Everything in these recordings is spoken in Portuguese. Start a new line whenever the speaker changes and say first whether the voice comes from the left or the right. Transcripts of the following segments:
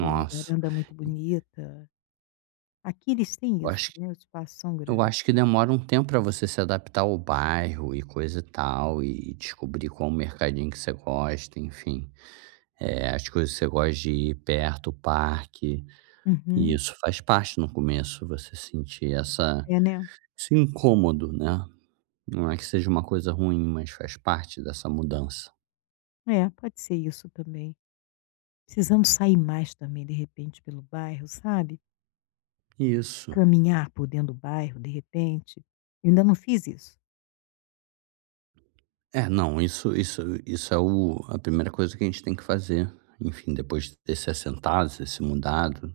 left: Tem uma varanda muito bonita. Aqui eles têm
right: Eu
left: isso,
right: acho
left: né, os espaços são
right: eu
left: grande.
right: acho que demora um tempo pra você se adaptar ao bairro e coisa e tal e descobrir qual o mercadinho que você gosta, enfim. Eh, as coisas que você gosta de ir perto, parque. E
left: Uhum.
right: isso faz parte, no começo, você sentir essa
left: É, né?
right: esse incômodo, né? Não é que seja uma coisa ruim, mas faz parte dessa mudança.
left: É, pode ser isso também. Precisamos sair mais também, de repente, pelo bairro, sabe?
right: Isso.
left: Caminhar por dentro do bairro, de repente. Ainda não fiz isso.
right: É, não, isso isso isso é o a primeira coisa que a gente tem que fazer, enfim, depois de ter se assentado, você se mudado,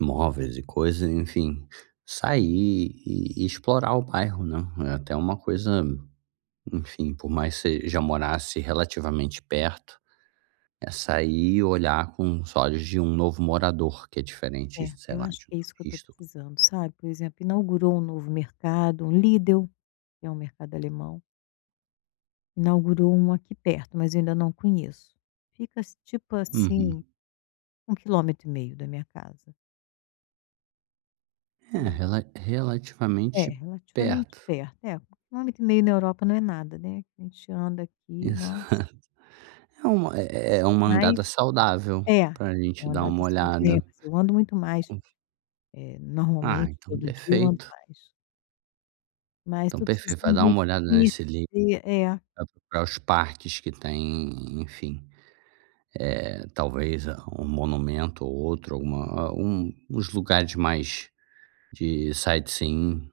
right: móveis e coisas, enfim, sair e explorar o bairro, né? É até uma coisa, enfim, por mais você já morasse relativamente perto, é sair e olhar com olhos de um novo morador, que é diferente,
left: É,
right: sei
left: eu
right: lá,
left: acho
right: de um
left: que é isso que eu estou
right: turista.
left: precisando, sabe? Por exemplo, inaugurou um novo mercado, um Lidl, que é um mercado alemão. Inaugurou um aqui perto, mas ainda não conheço. Fica, tipo
right: Uhum.
left: assim, 1 quilômetro e meio da minha casa.
right: É.
left: E
right: Rela
left: É,
right: relativamente
left: relativamente
right: perto.
left: perto. É, 1 quilômetro e meio na Europa não é nada, né. A gente anda aqui, nossa.
right: Exato. É uma é é uma
left: Mas
right: andada saudável
left: É, é
right: pra gente
left: uma
right: dar
left: andada
right: uma
left: [unintelligible]
right: olhada.
left: eu ando muito mais,
right: Con
left: eh,
right: Ah,
left: normalmente,
right: então
left: todo dia eu ando
right: perfeito.
left: mais. Mas
right: Então
left: estou
right: perfeito. Vai
left: precisando de,
right: dar
left: meio
right: uma
left: que,
right: olhada nesse Lidl,
left: conhecer, é.
right: vai procurar os parques que tem, enfim. Eh, talvez um monumento ou outro, alguma um uns lugares mais de sightseeing.